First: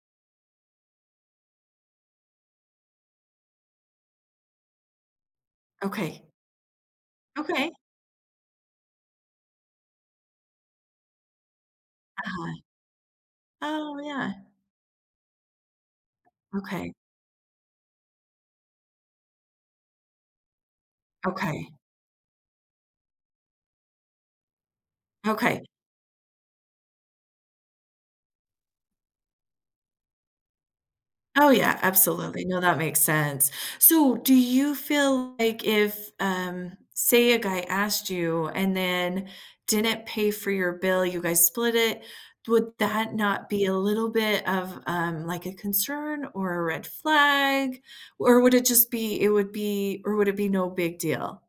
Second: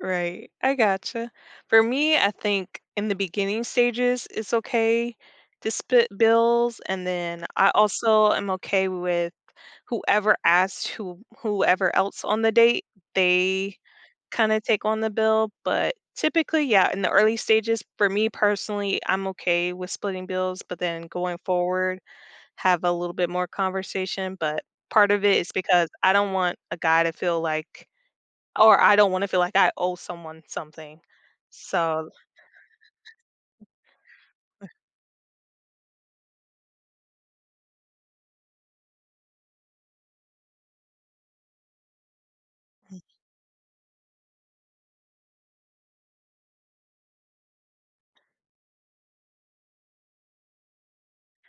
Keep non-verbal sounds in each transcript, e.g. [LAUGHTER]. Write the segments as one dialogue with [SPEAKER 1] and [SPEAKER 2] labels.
[SPEAKER 1] Right, I gotcha. For me, I think in the beginning stages, it's okay to split
[SPEAKER 2] Okay.
[SPEAKER 1] bills and then, I
[SPEAKER 2] Okay.
[SPEAKER 1] also am okay with whoever asked whom whoever else on the
[SPEAKER 2] Uh-huh.
[SPEAKER 1] date, they
[SPEAKER 2] Oh, yeah.
[SPEAKER 1] kinda take on the bill, but typically, yeah,
[SPEAKER 2] Okay.
[SPEAKER 1] in the early stages, for me personally, I'm okay with splitting bills, but then going
[SPEAKER 2] Okay.
[SPEAKER 1] forward, have a little bit more conversation, but part of it is
[SPEAKER 2] Okay.
[SPEAKER 1] because I don't want a guy to feel, like or I don't wanna feel, like, I owe someone something.
[SPEAKER 2] Oh, yeah,
[SPEAKER 1] So l
[SPEAKER 2] absolutely, no, that makes sense. So, do you feel, like, if, um, say, a guy asked you and then didn't pay for your bill, you guys split it, would
[SPEAKER 1] Huh.
[SPEAKER 2] that not be a little bit of, um, like, a concern or a red flag? Or would it just be it would be or would it be no big deal?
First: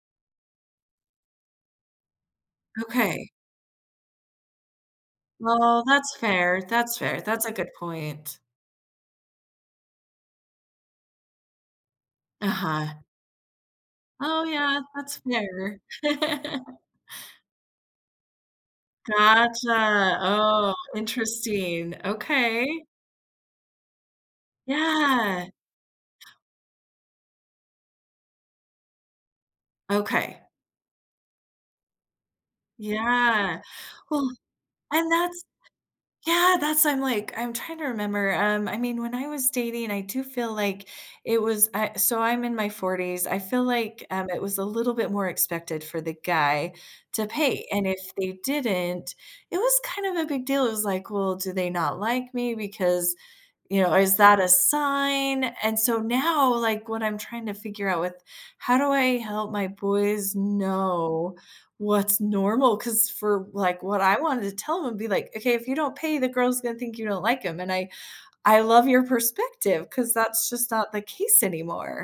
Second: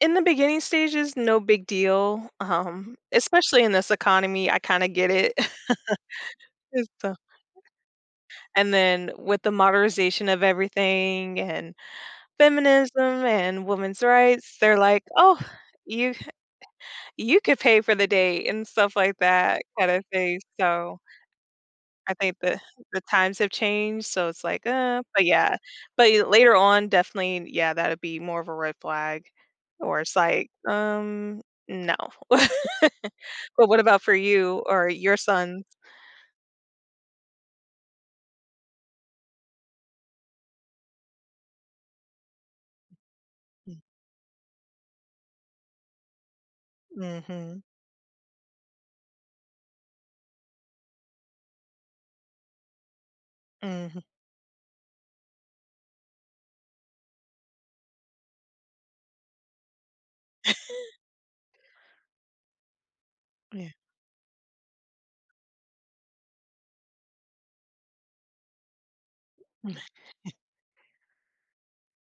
[SPEAKER 1] In the beginning stages, no big deal, um,
[SPEAKER 2] Okay.
[SPEAKER 1] especially in this economy, I kinda get it.
[SPEAKER 2] Well, that's
[SPEAKER 1] [CHUCKLES]
[SPEAKER 2] fair,
[SPEAKER 1] It's
[SPEAKER 2] that's
[SPEAKER 1] the
[SPEAKER 2] fair, that's a good point.
[SPEAKER 1] and then with the modernization of everything, and
[SPEAKER 2] Uh-huh.
[SPEAKER 1] feminism, and women's
[SPEAKER 2] Oh,
[SPEAKER 1] rights, they're,
[SPEAKER 2] yeah,
[SPEAKER 1] like,
[SPEAKER 2] that's
[SPEAKER 1] "Oh,
[SPEAKER 2] fair.
[SPEAKER 1] you c
[SPEAKER 2] [LAUGHS]
[SPEAKER 1] you could pay for the date" and stuff like that kinda
[SPEAKER 2] Gotcha.
[SPEAKER 1] thing,
[SPEAKER 2] Oh,
[SPEAKER 1] so
[SPEAKER 2] interesting,
[SPEAKER 1] I think the
[SPEAKER 2] okay.
[SPEAKER 1] the times have changed, so it's, like, "Uh" But
[SPEAKER 2] Yeah.
[SPEAKER 1] yeah, but you later on, definitely yeah, that'd be more of a red flag, or it's,
[SPEAKER 2] Okay.
[SPEAKER 1] like, "Um, no." [CHUCKLES]
[SPEAKER 2] Yeah,
[SPEAKER 1] But what about for
[SPEAKER 2] well
[SPEAKER 1] you or
[SPEAKER 2] and
[SPEAKER 1] your
[SPEAKER 2] that's
[SPEAKER 1] son?
[SPEAKER 2] yeah, that's I'm, like, I'm trying to remember, um I mean, when I was dating, I do feel, like, it was a so, I'm in my 40s. I feel,
[SPEAKER 1] Mm.
[SPEAKER 2] like, um, it was a little bit more expected for the guy to
[SPEAKER 1] Mhm.
[SPEAKER 2] pay and if they didn't, it was kind of a big deal, it was, like, "Well, do they not like me because, you know
[SPEAKER 1] Mhm.
[SPEAKER 2] is that a sign?" And so, now, like, what I'm trying to figure out with how do I help my boys
[SPEAKER 1] [CHUCKLES]
[SPEAKER 2] know what's normal 'cause for,
[SPEAKER 1] Yeah.
[SPEAKER 2] like what I wanted to tell 'em be, like, "Okay, if you don't pay the girls gonna think you don't like 'em." And I I love your perspective 'cause
[SPEAKER 1] [CHUCKLES]
[SPEAKER 2] that's just not the case anymore.